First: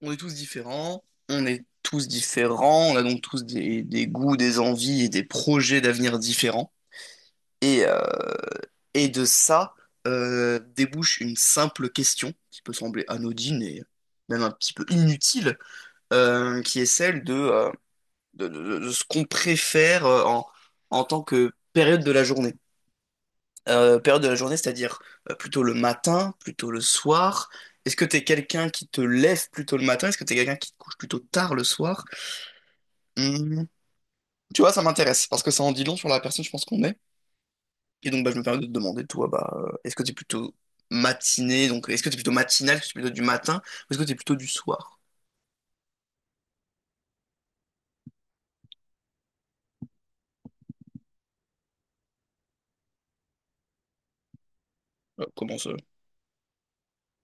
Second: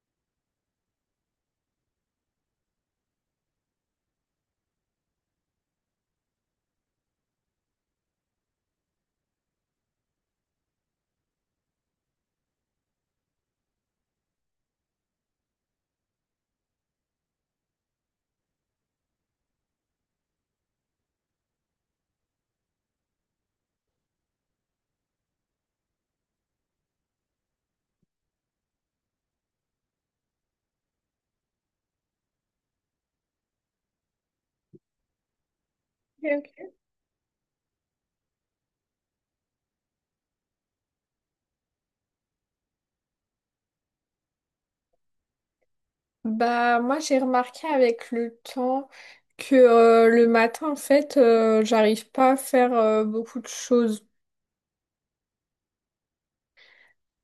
On est tous différents, on est tous différents, on a donc tous des goûts, des envies et des projets d'avenir différents. Et, euh, et de ça débouche une simple question qui peut sembler anodine et même un petit peu inutile, qui est celle de, de ce qu'on préfère en tant que période de la journée. Période de la journée, c'est-à-dire plutôt le matin, plutôt le soir. Est-ce que t'es quelqu'un qui te lève plutôt le matin? Est-ce que t'es quelqu'un qui te couche plutôt tard le soir? Hum, Tu vois, ça m'intéresse parce que ça en dit long sur la Ok, personne, je pense ok. qu'on est. Et donc, bah, je me permets de te demander, toi, bah, est-ce que t'es plutôt matinée, donc est-ce que t'es plutôt matinale, est-ce que t'es plutôt du matin, ou est-ce que t'es plutôt du soir? Bah, moi, j'ai remarqué avec le temps que le matin, en fait, j'arrive pas à faire beaucoup de choses. Comment ça?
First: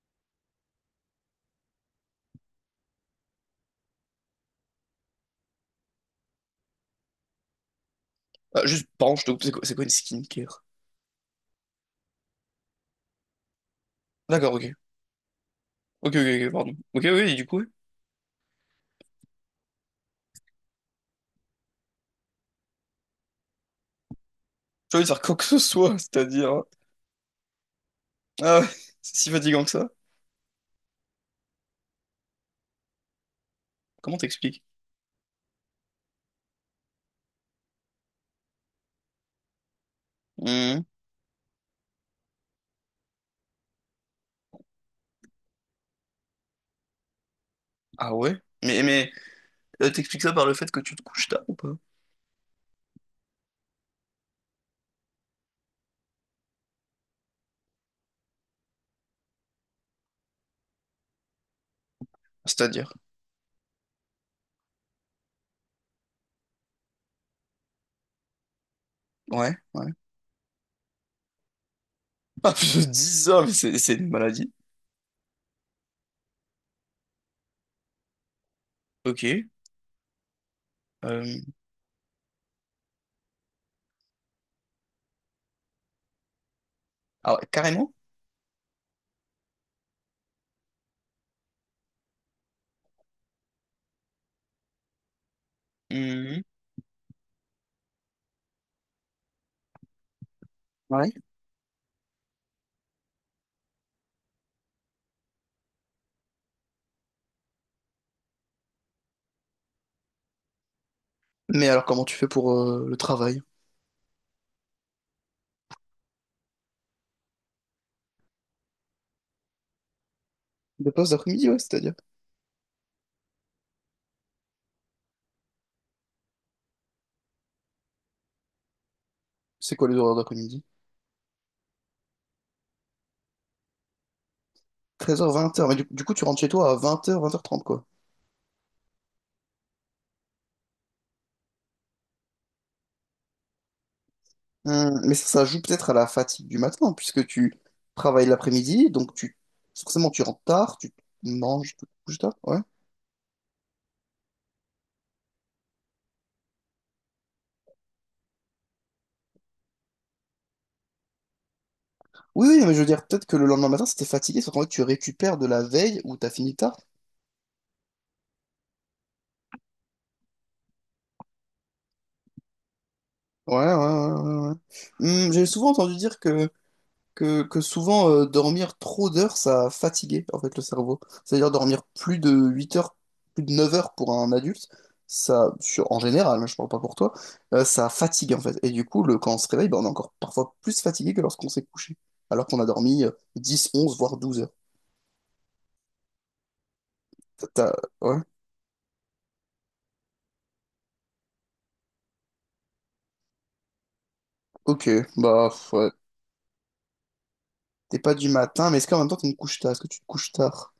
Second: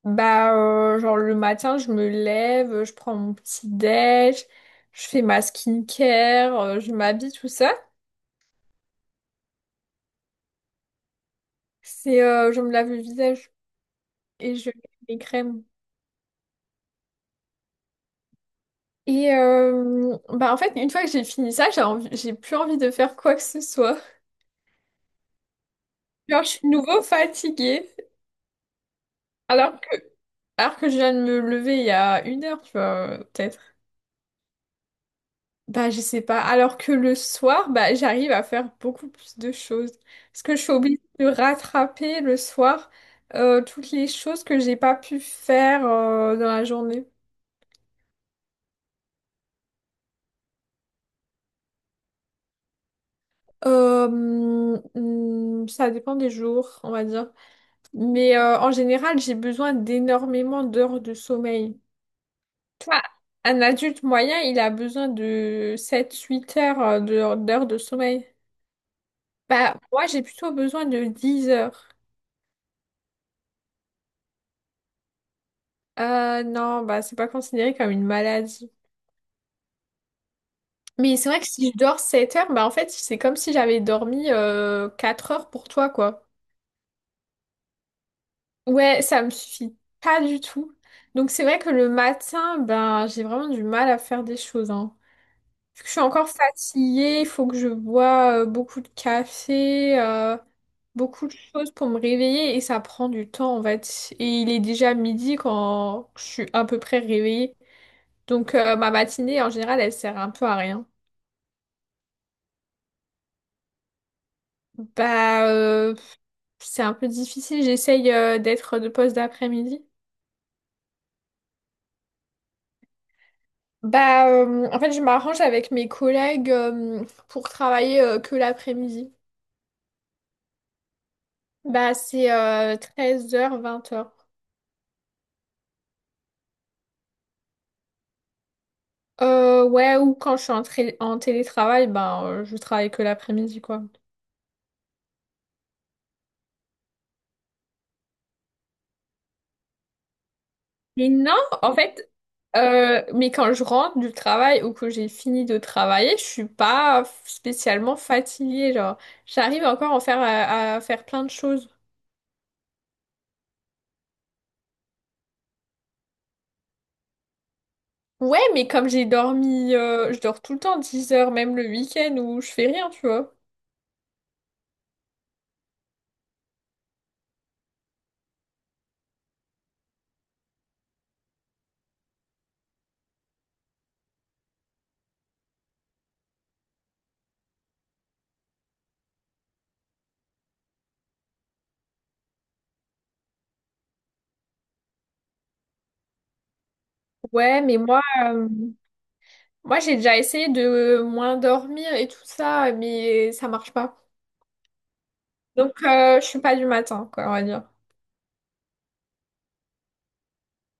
Bah, genre le matin, je me lève, je prends mon petit déj, je fais ma skincare, je m'habille, tout ça. Ah, juste, pardon, je te coupe, c'est quoi une skincare? C'est, je me lave le visage D'accord, et je ok. mets mes crèmes. Ok, ok, ok, pardon. Ok, oui, et du coup, oui. Et bah, en fait, une fois que j'ai fini ça, j'ai plus envie de faire quoi que ce soit. J'ai envie de faire quoi que ce soit, Genre, je c'est-à-dire, suis hein. de nouveau fatiguée. Ah ouais, c'est si fatigant que Alors ça. que, alors que je viens de me lever il y a une heure, tu vois, peut-être. Comment t'expliques? Bah, je sais pas. Alors que le soir, bah, j'arrive à faire beaucoup plus de choses. Parce que je suis Hum. obligée de rattraper le soir toutes les choses que j'ai pas pu faire dans la journée. Ah ouais? Mais t'expliques ça par le fait que tu te couches tard ou pas? Euh, ça dépend des jours, on va dire. Mais en général, j'ai besoin d'énormément d'heures de sommeil. C'est-à-dire? Toi, un adulte moyen, il a besoin de sept huit heures d'heures de sommeil. Ouais, Bah, ouais. moi, j'ai plutôt besoin de 10 heures. Ah, je dis ça, mais c'est une maladie. Non, bah, c'est pas considéré comme une maladie. Ok. Mais c'est Euh, vrai que si je dors 7 heures, bah, en fait, c'est comme si j'avais dormi 4 heures pour toi, quoi. ah ouais, carrément? Ouais, ça me suffit pas du tout. Donc, c'est vrai que le matin, ben, j'ai vraiment du mal à faire des choses, hein. Vu que je suis encore Mhm. fatiguée, il faut que je bois beaucoup de café, Ouais. beaucoup de choses pour me réveiller et ça prend du temps, en fait. Et il est déjà midi quand je suis à peu près réveillée. Donc ma matinée, en général, elle sert un peu à rien. Mais alors, comment tu fais pour le travail? Bah, c'est un peu difficile. J'essaye d'être de poste d'après-midi. Des postes d'après-midi, ouais, c'est-à-dire. Bah, en fait, je m'arrange avec mes collègues pour travailler que l'après-midi. C'est quoi les horaires d'après-midi? Bah, c'est treize heures vingt heures. Treize heures vingt heures. Mais du coup, tu rentres chez toi à vingt heures trente, quoi. Ouais, ou quand je suis en télétravail, ben, je travaille que l'après-midi, quoi. Mais ça joue peut-être à la fatigue du matin, puisque tu travailles l'après-midi, donc tu, forcément, tu rentres tard, tu Mais non, manges, en tu te fait, couches tard, ouais. Mais quand je rentre du travail ou que j'ai fini de travailler, je suis pas spécialement fatiguée, genre. J'arrive encore à faire, à faire plein de choses. Oui, oui, mais je veux dire, peut-être que le lendemain matin, c'était fatigué, sauf qu'en fait, tu récupères de la veille où t'as fini tard. Ouais, mais comme j'ai dormi, je dors tout le temps 10 heures, même le week-end où je fais rien, tu vois. Ouais, ouais, ouais, ouais. Ouais. J'ai souvent entendu dire que que souvent dormir trop d'heures, ça fatiguait en fait le cerveau. C'est-à-dire dormir plus de 8 heures, plus de 9 heures pour un adulte, ça, en général, hein, je parle pas pour toi, ça fatigue en fait. Et du coup, quand on se réveille, ben, on est encore parfois plus fatigué que lorsqu'on s'est couché, alors qu'on a dormi 10, 11, voire 12 heures. T'as- Ouais, t'as- mais moi, Ouais, moi j'ai déjà essayé de moins dormir et tout ça, mais ça marche pas. ok, bah pff, Donc, ouais. Je suis pas du matin, quoi, on va dire. T'es pas du matin, mais est-ce qu'en même temps tu me couches tard? Est-ce que tu te couches tard?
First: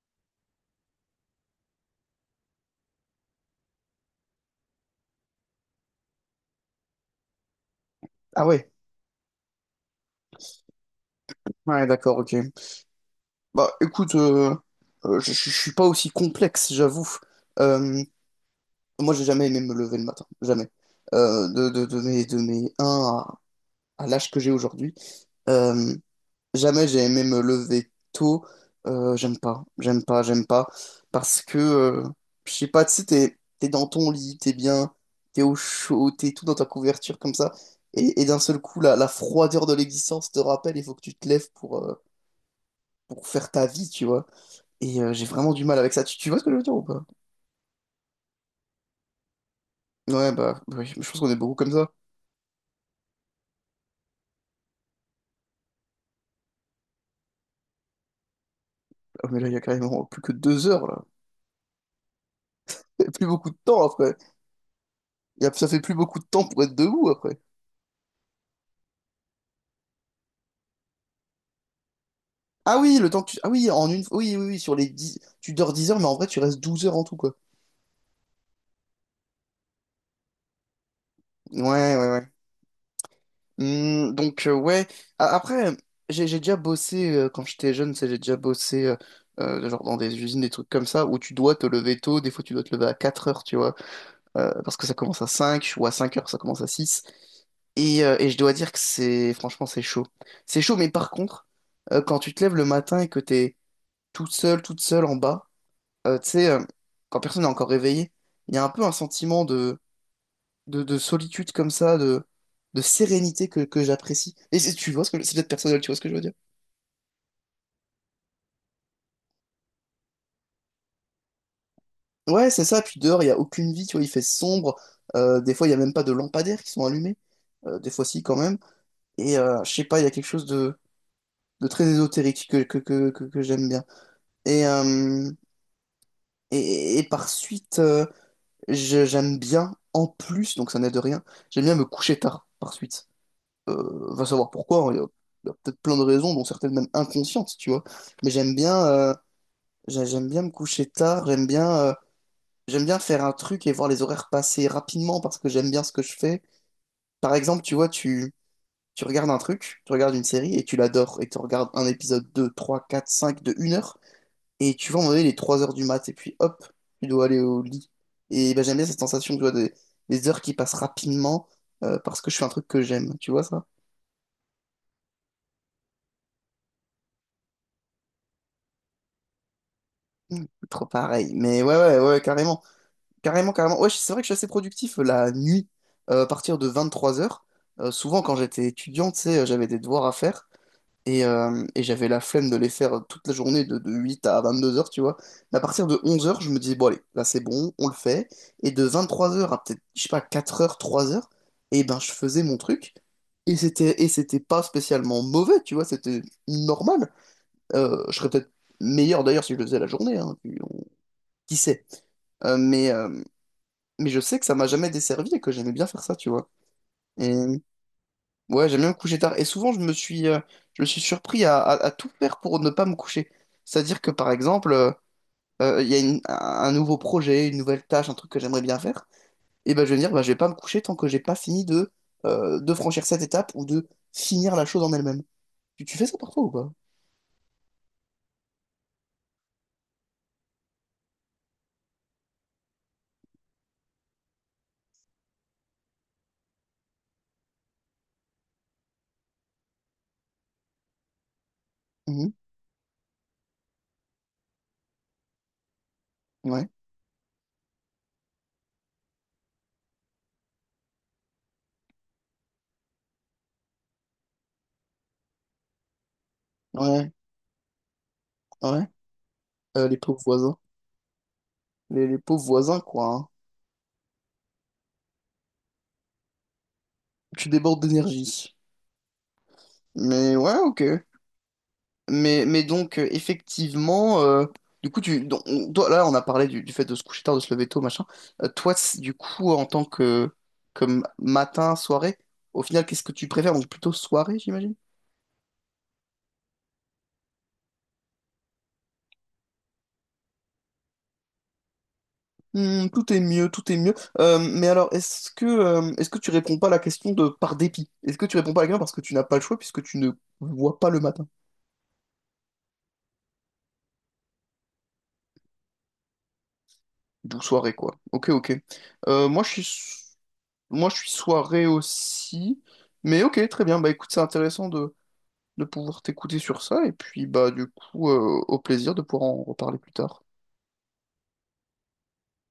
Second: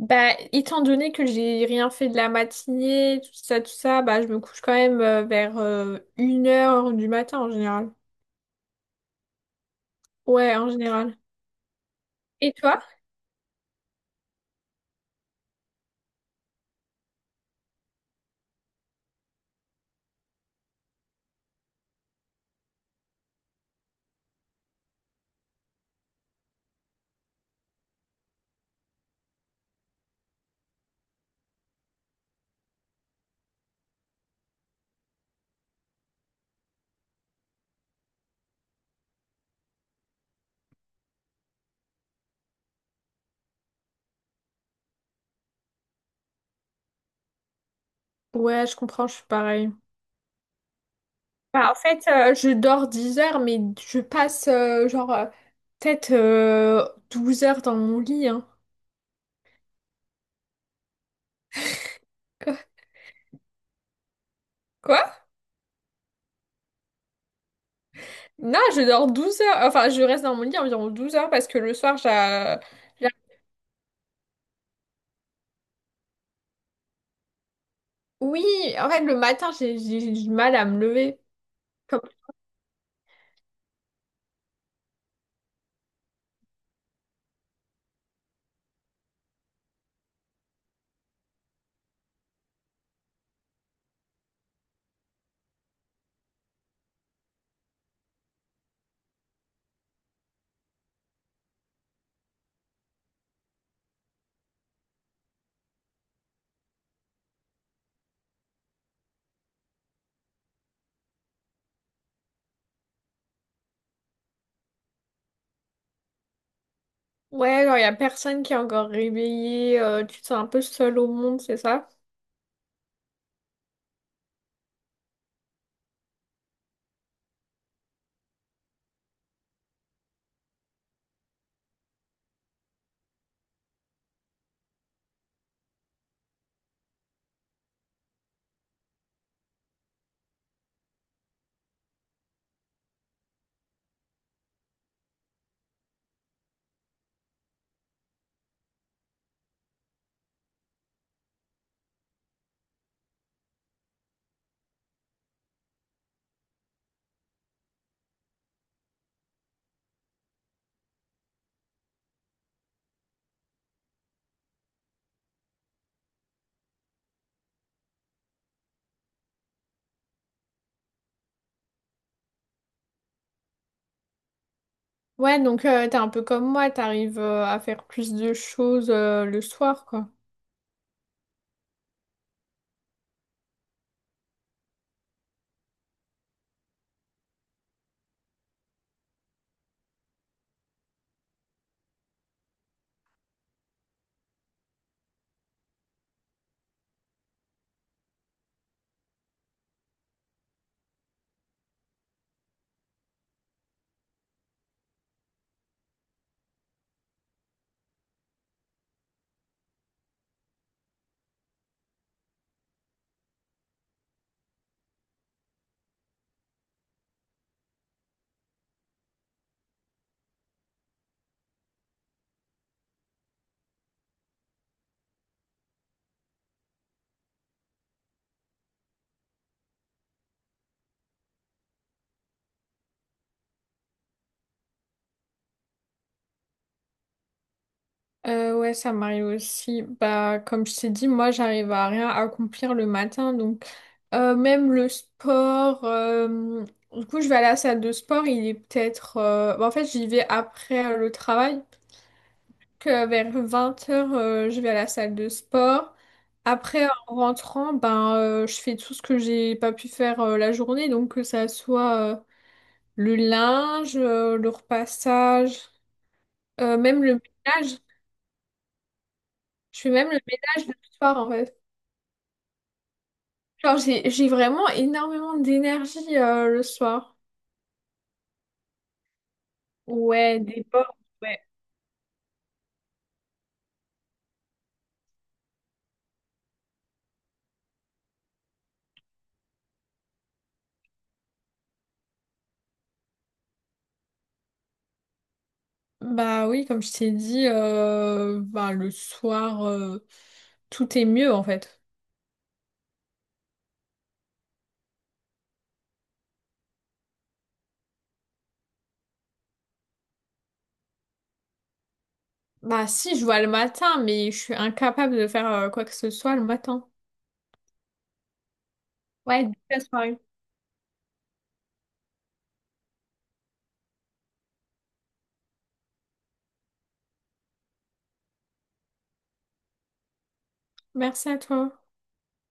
Bah, étant donné que j'ai rien fait de la matinée, tout ça, bah, je me couche quand même vers une heure du matin en général. Ah ouais, Ouais, en général. ouais, d'accord, ok. Et toi? Bah écoute, je suis pas aussi complexe, j'avoue. Euh, Moi, j'ai jamais aimé me lever le matin, jamais. De mes un à, l'âge que j'ai aujourd'hui, euh, jamais j'ai aimé me lever tôt. J'aime pas, j'aime pas, j'aime pas. Parce que, je sais pas, tu sais, t'es dans ton lit, t'es bien, t'es au chaud, t'es tout dans ta couverture comme ça. Et d'un seul coup, la froideur de l'existence te rappelle, il faut que tu te lèves pour faire ta vie, tu vois. Et j'ai vraiment du mal avec ça. Tu vois ce que je veux dire ou pas? Ouais, je comprends, je suis pareil. Ouais, bah, bah oui, je pense qu'on est beaucoup comme Bah, en ça. fait, je dors 10 heures, mais je passe genre peut-être 12 heures dans mon lit, hein. Ah, mais là, il y a carrément plus que 2 heures, là. Quoi? Il y a plus beaucoup de temps après. Quoi? Ça fait plus beaucoup de temps pour être debout après. Non, je dors 12 heures. Enfin, je reste dans mon lit environ 12 heures parce que le soir, j'ai... Ah oui, j'ai- le temps que tu. Ah oui, en une. Oui, oui, oui, sur les dix. Tu dors 10 heures, mais en vrai, tu restes 12 heures en tout, quoi. Oui, en fait, le matin, j'ai du mal à me lever. Ouais, ouais, ouais. Donc, ouais. Après, j'ai déjà bossé, quand j'étais jeune, j'ai déjà bossé, genre dans des usines, des trucs comme ça, où tu dois te lever tôt. Des fois, tu dois te lever à 4 heures, tu vois. Parce que ça commence à 5 ou à 5 heures, ça commence à six. Et je dois dire que c'est franchement c'est chaud. C'est chaud, mais par contre, quand tu te lèves le matin et que t'es tout seul, toute seule en bas, tu sais, quand personne n'est encore réveillé, il y a un peu un sentiment de solitude comme ça, de sérénité que j'apprécie. Et tu vois ce que c'est peut-être personnel, tu vois ce que je veux dire? Ouais, genre, il y a personne qui est encore réveillé, tu te sens un peu seul au monde, c'est ça? Ouais, c'est ça, puis dehors, il n'y a aucune vie, tu vois, il fait sombre. Des fois, il n'y a même pas de lampadaires qui sont allumés. Des fois, si, quand même. Et je sais pas, il y a quelque chose de, très ésotérique que j'aime bien. Et, euh, et par suite, j'aime bien, en plus, donc ça n'aide rien, j'aime bien me coucher tard par suite. Va savoir pourquoi, hein, il y a peut-être plein de raisons, dont certaines même inconscientes, tu vois. Mais j'aime bien me coucher tard, j'aime bien faire un truc et voir les horaires passer rapidement parce que j'aime bien ce que je fais. Par exemple, tu vois, tu regardes un truc, tu regardes une série et tu l'adores et tu regardes un épisode 2 3 4 5 de 1 heure. Et tu vois, à un moment donné, il est 3 heures du mat, et puis hop, tu dois aller au lit. Et ben, j'aime bien cette sensation, tu vois, des heures qui passent rapidement parce que je fais un truc que j'aime, tu vois ça? Ouais, donc t'es un peu comme moi, t'arrives à faire plus de choses le soir, quoi. Mm. Trop pareil. Mais ouais, ouais, ouais, carrément. Carrément, carrément. Ouais, c'est vrai que je suis assez productif la nuit, à partir de 23 heures. Souvent, quand j'étais étudiant, tu sais, j'avais des devoirs à faire. Et j'avais la flemme de les faire toute la journée de, 8 à 22 heures, tu vois. Mais à partir de 11 heures, je me disais, bon, allez, là c'est bon, on le fait. Et de 23 heures à peut-être, je sais pas, 4 heures, 3 heures, et ben je faisais mon truc. Et c'était pas spécialement mauvais, tu vois, c'était normal. Je serais peut-être meilleur d'ailleurs si je le faisais la journée, hein, puis qui sait. Euh, mais, euh, mais je sais que ça m'a jamais desservi et que j'aimais bien faire ça, tu vois. Et Ouais, j'aime bien me coucher tard. Et souvent, je me suis surpris à tout faire pour ne pas me coucher. C'est-à-dire que, par exemple, il y a un nouveau projet, une nouvelle tâche, un truc que j'aimerais bien faire. Et ben, je vais me dire, bah je vais pas me coucher tant que j'ai pas fini de franchir cette étape ou de finir la chose en elle-même. Tu fais ça parfois ou pas? Ouais, ça m'arrive aussi. Bah, comme je t'ai dit, moi, j'arrive à rien accomplir le matin, donc même le sport. Du coup, je vais à la salle de sport, il est peut-être. Bah, en fait, j'y vais après le travail. Mhm. Que vers 20 h, je vais à la salle de sport. Ouais, Après, en rentrant, ben, je fais tout ce que j'ai pas pu faire la journée. Donc, que ça soit le linge, le repassage, même ouais, le ménage. ouais. Je fais Les même pauvres le voisins. ménage le soir, en fait. Les pauvres voisins, quoi, hein. Genre, j'ai vraiment énormément d'énergie le soir. Tu débordes d'énergie. Mais Ouais, ouais, des ok. bords, ouais. Mais donc, effectivement, du coup, toi, là, on a parlé du fait de se coucher tard, de se lever tôt, machin. Toi, du coup, en tant que comme matin, soirée, au final, qu'est-ce que tu préfères? Donc, plutôt soirée, j'imagine? Bah oui, comme je t'ai dit, ben, le soir, tout est mieux, en fait. Tout est mieux, tout est mieux. Mais alors, est-ce que tu réponds pas à la question de par dépit? Est-ce que tu réponds pas à la question parce que tu n'as pas le choix puisque tu ne vois pas le matin? Bah si, je vois le matin, mais je suis incapable de faire quoi que ce soit le matin. D'où soirée, quoi. Ok, ok. Euh, moi, Ouais, toute je la suis, soirée. moi, je suis soirée aussi. Mais ok, très bien. Bah écoute, c'est intéressant de pouvoir t'écouter sur ça. Et puis, bah, du coup, au plaisir de pouvoir en reparler plus tard. Merci à toi.